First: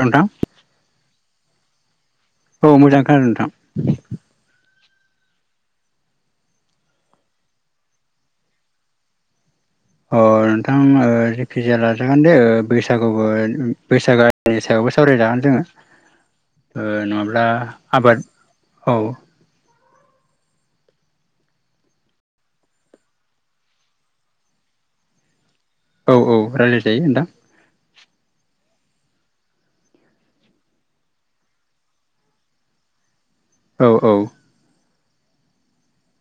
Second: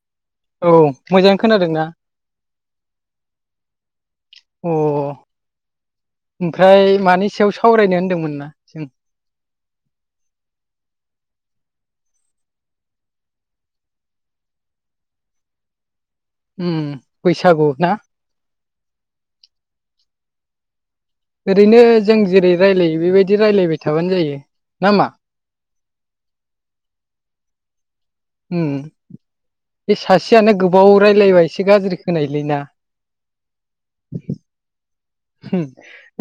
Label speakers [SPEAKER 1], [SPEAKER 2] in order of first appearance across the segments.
[SPEAKER 1] नोंथां
[SPEAKER 2] औ मोजाङै खोनादोंना
[SPEAKER 1] औ मोजाङै खोनादों नोंथां
[SPEAKER 2] अ ओमफ्राय मानि सायाव सावरायनो होनदोंमोन ना जों
[SPEAKER 1] अ नोंथां जेखिजाया लाजागोन दे बैसागुबो बैसागोनि सायाव बेबो सावरायजागोन
[SPEAKER 2] उम
[SPEAKER 1] जोङो नङाब्ला
[SPEAKER 2] बैसागु ना
[SPEAKER 1] आबाद औ
[SPEAKER 2] ओरैनो जों जेरै रायलायो बेबायदि रायलायबाय थाबानो जायो नामा
[SPEAKER 1] औ औ रायलायजायो नोंथां
[SPEAKER 2] उम बे सासेयानो गोबाव रायजलायबा एसे गाज्रि खोनायोलैना।
[SPEAKER 1] औ औ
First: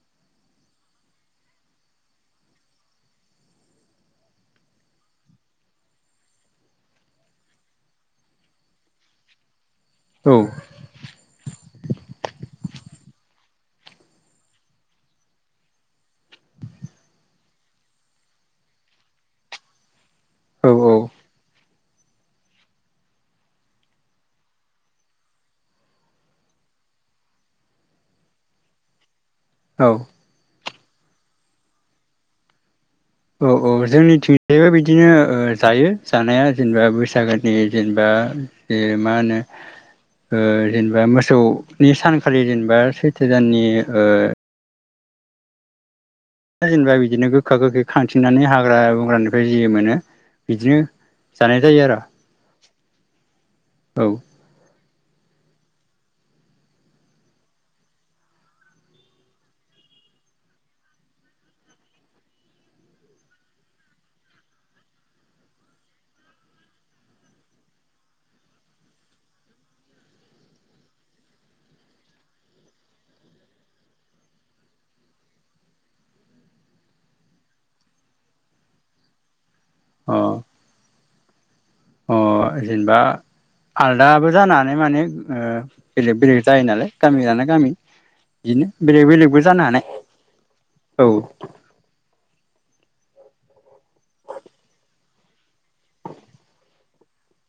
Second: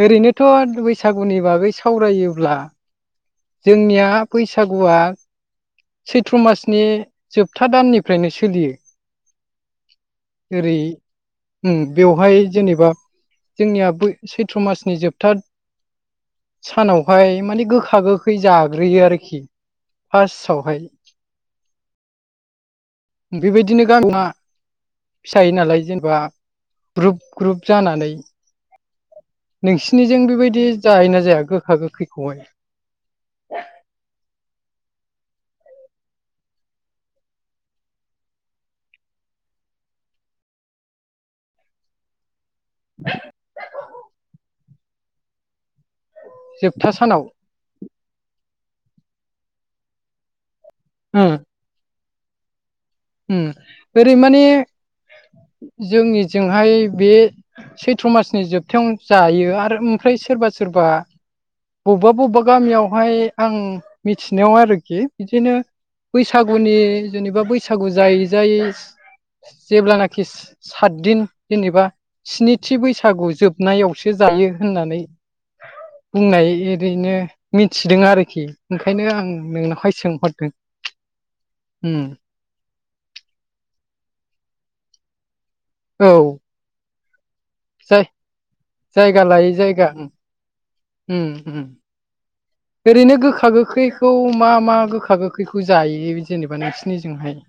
[SPEAKER 2] ओरैनोथ बैसागुनि बागै सावरायोब्ला जोंनिया बैसागुआ सैथ्र मासनि जोबथा दाननिफ्रायनो सोलियो
[SPEAKER 1] औ
[SPEAKER 2] जेरै बेवहाय जेनेबा जोंनिया सैथ्र मासनि जोबथा सानावहाय माने गोखा गो खै जाग्रोयो आरोखि फार्स्टावहाय
[SPEAKER 1] औ
[SPEAKER 2] बेबायदिनो गामिआ फिसाय नालाय जेनेबा ग्रुप ग्रुप जानानै
[SPEAKER 1] औ
[SPEAKER 2] नोंसिनिजों बेबायदि जायोना जाया गोखा गोखैखौहाय?
[SPEAKER 1] औ औ जोंनिथिं जायबो बिदिनो ओ जायो जानाया जेनेबा बैसागोनि जेनेबा इ मा होनो ओ जेनेबा मोसौनि सानखालि जेन बा सैथो दाननि ओ
[SPEAKER 2] जोबथा
[SPEAKER 1] जेनेबा
[SPEAKER 2] सानाव
[SPEAKER 1] बिदिनो गोखा गोखै खांथिंनानै हाग्रा बंग्रानिफ्राय जि मोनो बिदिनो
[SPEAKER 2] उम
[SPEAKER 1] जानाय जायो आरो।
[SPEAKER 2] उम
[SPEAKER 1] औ
[SPEAKER 2] ओरै माने जोंनिजोंहाय बे सैथ्र मासनि जोबथायाव जायो आरो ओमफ्राय सोरबा सोरबा बबबा बबबा गामियावहाय आं मिथिनायाव आरोखि बिदिनो बैसागुनि जेनेबा बैसागु जायै जायै जेब्लानाखि सातदिन जेनेबा स्निथि बैसागु जोबनायावसो जायो होननानै बुंनाय ओरैनो मिथिदों आरोखि ओंखायनो आं नोंना हाय
[SPEAKER 1] अ
[SPEAKER 2] सोंहरदों।
[SPEAKER 1] अ
[SPEAKER 2] उम।
[SPEAKER 1] जेनेबा आलदाबो जानो हानाय माने ओ
[SPEAKER 2] औ
[SPEAKER 1] बेलेक बेलेग जायो नालाय गामि लानाय गामि
[SPEAKER 2] जाय
[SPEAKER 1] बिदिनो बेलेग
[SPEAKER 2] जायगा
[SPEAKER 1] बेलेगबो
[SPEAKER 2] लायै
[SPEAKER 1] जानो हानाय
[SPEAKER 2] जायगा
[SPEAKER 1] औ।
[SPEAKER 2] उम उम ओरैनो गोखा गोखैखौ मा मा गोखा गोखैखौ जायो जेनेबा नोंसिनिजोंहाय? [inaudible]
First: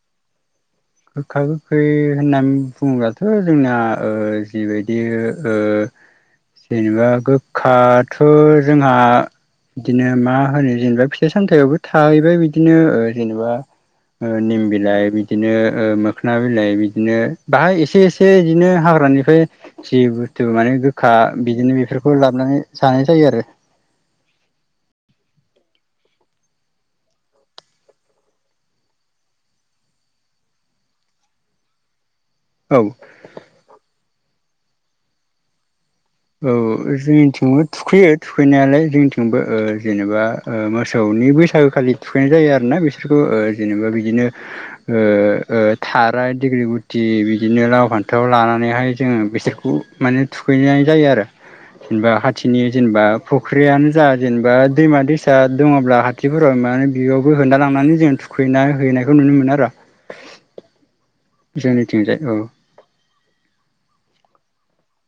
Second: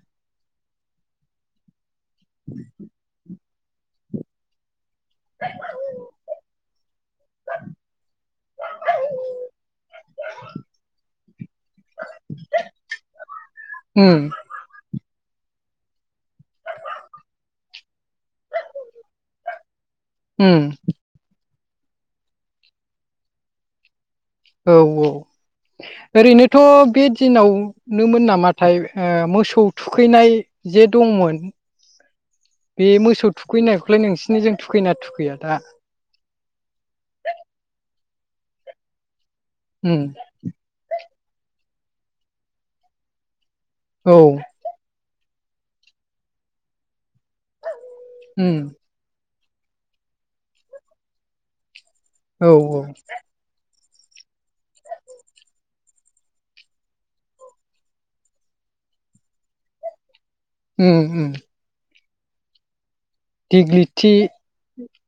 [SPEAKER 1] गोखा गोखै होननानै बुङोब्लाथ जोंना ओ जिबाय दि ओ जेनेबा गोखाथ जोंहा बिदिनो मा होनो जेनेबा फिथाइ सामथाययावबो थाहैबाय बिदिनो ओ जेनेबा
[SPEAKER 2] उम
[SPEAKER 1] ओ निम बिलाइ बिदि दिनो ओ मोखोना बिलाइ बिदिनो बाहाय एसे एसे बिदिनो हाग्रानिफाय जि बुस्थु
[SPEAKER 2] उम
[SPEAKER 1] माने गोखा बिदिनो बेफोरखौ लाबोनानै जानाय जायो आरो।
[SPEAKER 2] औ औ। ओरैनोथ' बे दिनावनोमोन नामाथाय ओ मोसौ थुखैनाय जे दंमोन।
[SPEAKER 1] औ
[SPEAKER 2] बे मोसौ थुखैनायखौलाय नोंसिनिजों थुखैना थुखैया दा?
[SPEAKER 1] औ जोंनिथिंबो थुखैयो थुखैनायालाय जोंथि थिंबो ओ
[SPEAKER 2] उम
[SPEAKER 1] जेनेबा ओ मोसौनि बैसागो खालि थुखैनाय जायो आरोना बिसोरखौ ओ जेनेबा
[SPEAKER 2] औ
[SPEAKER 1] बिदिनो ओ ओ थारा डिगि गुथि दि बिदिनो लाव फान्थाव
[SPEAKER 2] उम
[SPEAKER 1] लानानैहाय जोङो बेसोरखौ माने थुखैनाय जायो आरो। जेनबा
[SPEAKER 2] औ
[SPEAKER 1] हाथिनि जेनबा फुख्रियानो जा जेनेबा दैमा दैसा दङब्ला हाथिफोराव मा बियावबो होना लांनानै जों थुखैना है नायखौ नुनो मोनो आरो।
[SPEAKER 2] उम उम
[SPEAKER 1] थिंजाय औ।
[SPEAKER 2] दिग्लिथि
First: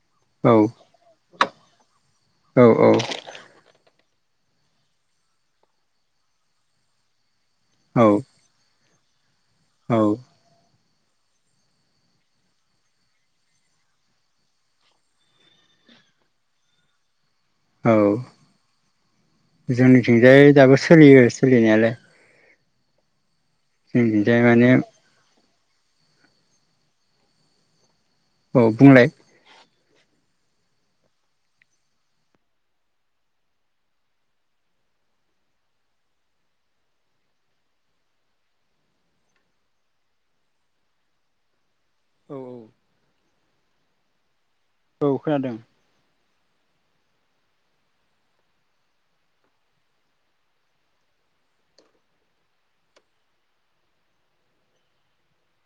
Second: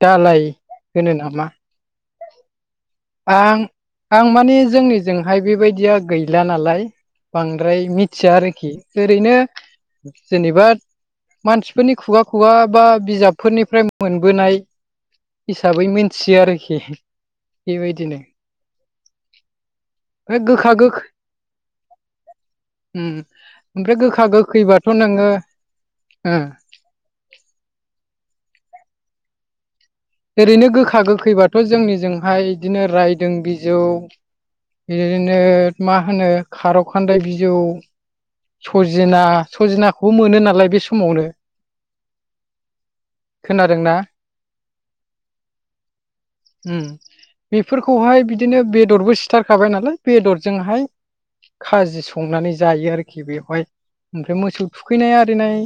[SPEAKER 2] दालाय
[SPEAKER 1] औ
[SPEAKER 2] होनो नामा?
[SPEAKER 1] औ औ।
[SPEAKER 2] आं आं माने जोंनिजोंहाय बेबायदिया गैला नालाय बांद्राय मिथिया आरोखि। जेरैनो
[SPEAKER 1] औ
[SPEAKER 2] जेनेबा मानसिफोरनि खुगा खुगा बा बिजाबफोरनिफ्राय मोनबोनाय हिसाबै मिनथियो आरोखि।
[SPEAKER 1] औ
[SPEAKER 2] बेबायदिनो ओमफ्राय
[SPEAKER 1] जोंनिथिंजाय
[SPEAKER 2] गोखा
[SPEAKER 1] दाबो
[SPEAKER 2] गोखै
[SPEAKER 1] सोलियो सोलिनायालाय।
[SPEAKER 2] उम ओमफ्राय गोखा
[SPEAKER 1] जोंनिथिंजाय माने
[SPEAKER 2] गोखैबाथ' नोङो ओ
[SPEAKER 1] औ बुंलाय।
[SPEAKER 2] ओरैनो गोखा गोखैबाथ' जोंनिजोंहाय बिदिनो रायदों बिजौ बिदिनो मा होनो खारौ खान्दाय बिजौ सजिना सजिनाखौबो मोनो नालाय बे समावनो
[SPEAKER 1] औ औ
[SPEAKER 2] खोनादोंना
[SPEAKER 1] औ खोनादों
[SPEAKER 2] [inaudible] बेफोरखौहाय बिदिनो बेदरबो सिथारखाबाय नालाय बेदरजोंहाय खाजि संनानै जायो आरोखि बेवहाय ओमफ्राय मोसौ थुखैनाय आरिनाय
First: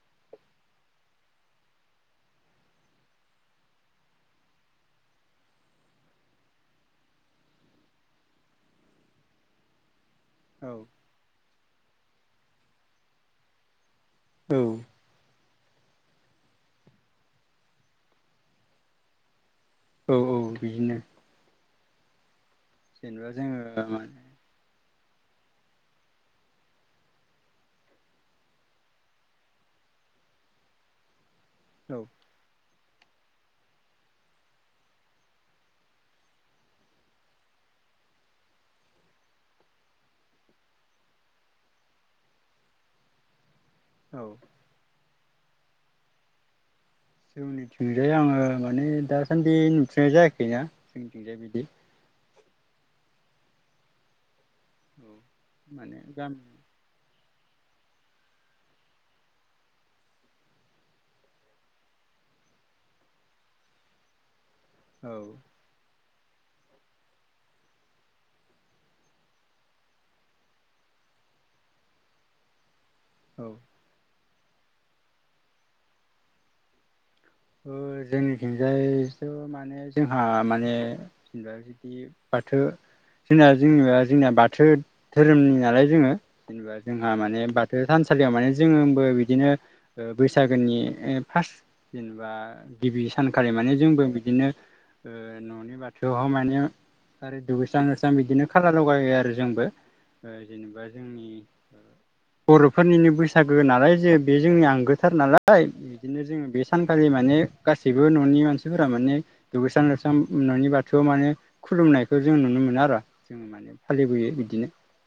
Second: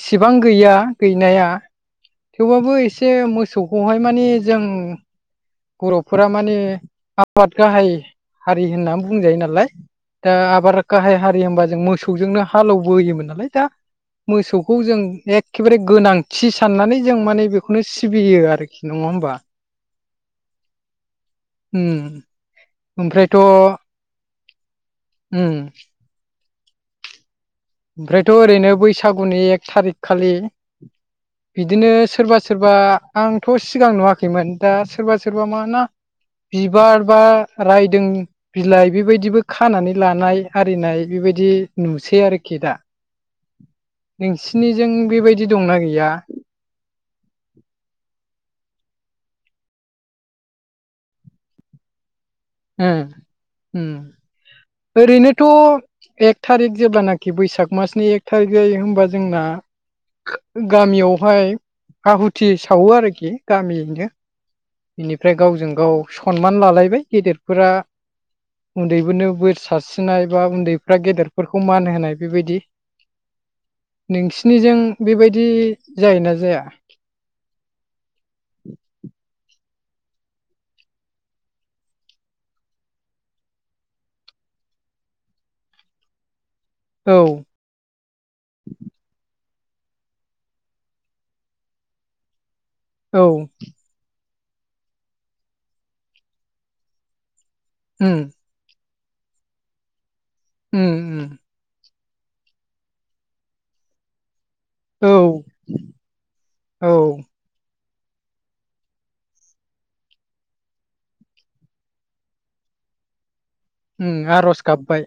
[SPEAKER 2] इसेबां गैया गैनाया थेवबाबो एसे एसे मोसौखौहाय माने जों बर'फोरा माने आबाद गाहाय हारि होननानै बुंजायो नालाय दा
[SPEAKER 1] औ
[SPEAKER 2] आबाद गाहाय हारि होमबा जों मोसौजोंनो हालबो एवोमोन नालाय दा
[SPEAKER 1] औ
[SPEAKER 2] मोसौखौ जों एखेबारे गोनांथि साननानै जों माने बे बेखौनो सिबियो आरोखि नङा होमबा
[SPEAKER 1] औ औ बिदिनो
[SPEAKER 2] उम
[SPEAKER 1] जेनबा
[SPEAKER 2] ओमफ्रायथ'
[SPEAKER 1] जों माने
[SPEAKER 2] उम ओमफ्रायथ' ओरैनो बैसागुनि एक थारिक खालि बिदिनो
[SPEAKER 1] औ
[SPEAKER 2] सोरबा सोरबा आंथ' सिगां नुवाखैमोन दा सोरबा सोरबा मा ना बिबार बा रायदों बिलाइ बेबायदिबो खानानै लानाय आरिनाय बे बेबायदि नुसै आरोखि आरो खि दा
[SPEAKER 1] औ
[SPEAKER 2] नोंसिनिजों बेबायदि दंना गैया
[SPEAKER 1] जोंनिथिंजाय आङो माने माने दासान्दि नुफनाय जायाखैनाा जोंनिथिंजाय बिदि
[SPEAKER 2] ओ ओम
[SPEAKER 1] औ माने
[SPEAKER 2] ओरैनोथ' एक
[SPEAKER 1] गामि
[SPEAKER 2] थारिख जेब्लानाखि खि बैसाग मासनि एक थारिख जायो होमबा जोंना गामियावहाय आहुथि सावो आरोखि गामियैनो
[SPEAKER 1] औ
[SPEAKER 2] बेनिफ्राय गावजों गाव सनमान लालायबाय गेदेरफोरा उनदैफोरनो बोर सारस्रिनाय बा उनदैफ्रा गेदेरफोरखौ मान होनाय बेबायदि
[SPEAKER 1] औ
[SPEAKER 2] नोंसिनिजों बेबायदि जायोना जाया?
[SPEAKER 1] जोंनिथिंजायथ' माने जोंहा माने जेनबा जुदि बाथौ जोंना जोंबा जोंना बाथौ धोरोमनि नालाय जोङो जेनेबा जोंहा
[SPEAKER 2] औ
[SPEAKER 1] माने बाथौ थानसालियाव माने जोंबो बिदिनो बैसागोनि फार्स्ट जेनेबा गिबि
[SPEAKER 2] औ
[SPEAKER 1] सानखालि माने जोंबो बिदिनो ओ न'नि बाथौआवहा माने आरो दुगैस्रां लोबस्रां
[SPEAKER 2] उम
[SPEAKER 1] बिदिनो खाला लगाय आरो जोंबो जेनेबा
[SPEAKER 2] उम
[SPEAKER 1] जोंनि
[SPEAKER 2] उम
[SPEAKER 1] बर'फोरनिनो बैसागो नालाय जे बे जोंनि
[SPEAKER 2] औ
[SPEAKER 1] आंगोथार नालाय बिदिनो जोङो बे
[SPEAKER 2] औ
[SPEAKER 1] सानखालि माने गासैबो न'नि मानसिफोरा माने दुगैस्रां लोबस्रां न'नि बाथौयाव माने खुलुमनायखौ जों नुनो मोनो मोनो आरो जों माने
[SPEAKER 2] ओम
[SPEAKER 1] फालिबोयो
[SPEAKER 2] आर'ज
[SPEAKER 1] बिदिनो
[SPEAKER 2] गाबबाय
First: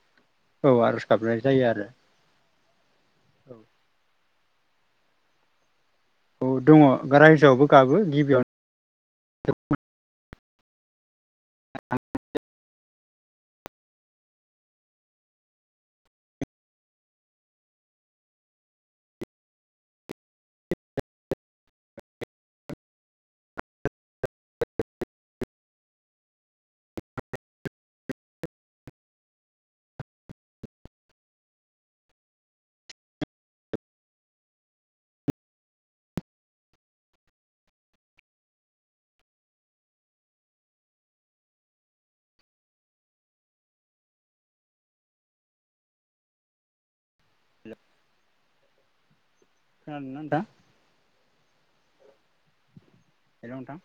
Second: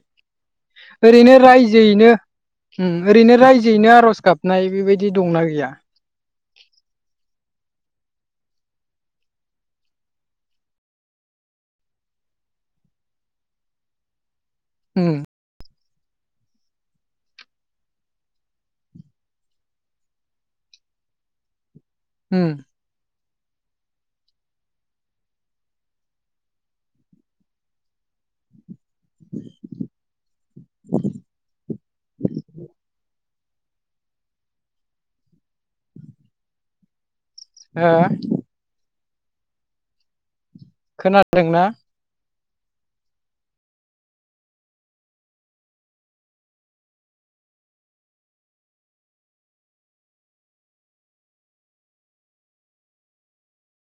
[SPEAKER 1] औ आर'ज
[SPEAKER 2] ओरैनो
[SPEAKER 1] गाबनाय जायो आरो
[SPEAKER 2] रायजोयैनो ओम ओरैनो रायजोयैनो आर'ज गाबनाय बेबायदि दि दंना गैया?
[SPEAKER 1] औ दङ रायजोयावबो गाबो गिबियावनो
[SPEAKER 2] ओम
[SPEAKER 1] [inaudible]
[SPEAKER 2] ओम [unintelligible] हो खोनादोंना?
[SPEAKER 1] ओम खोनादों ना नोंथां? हेलौ नोंथां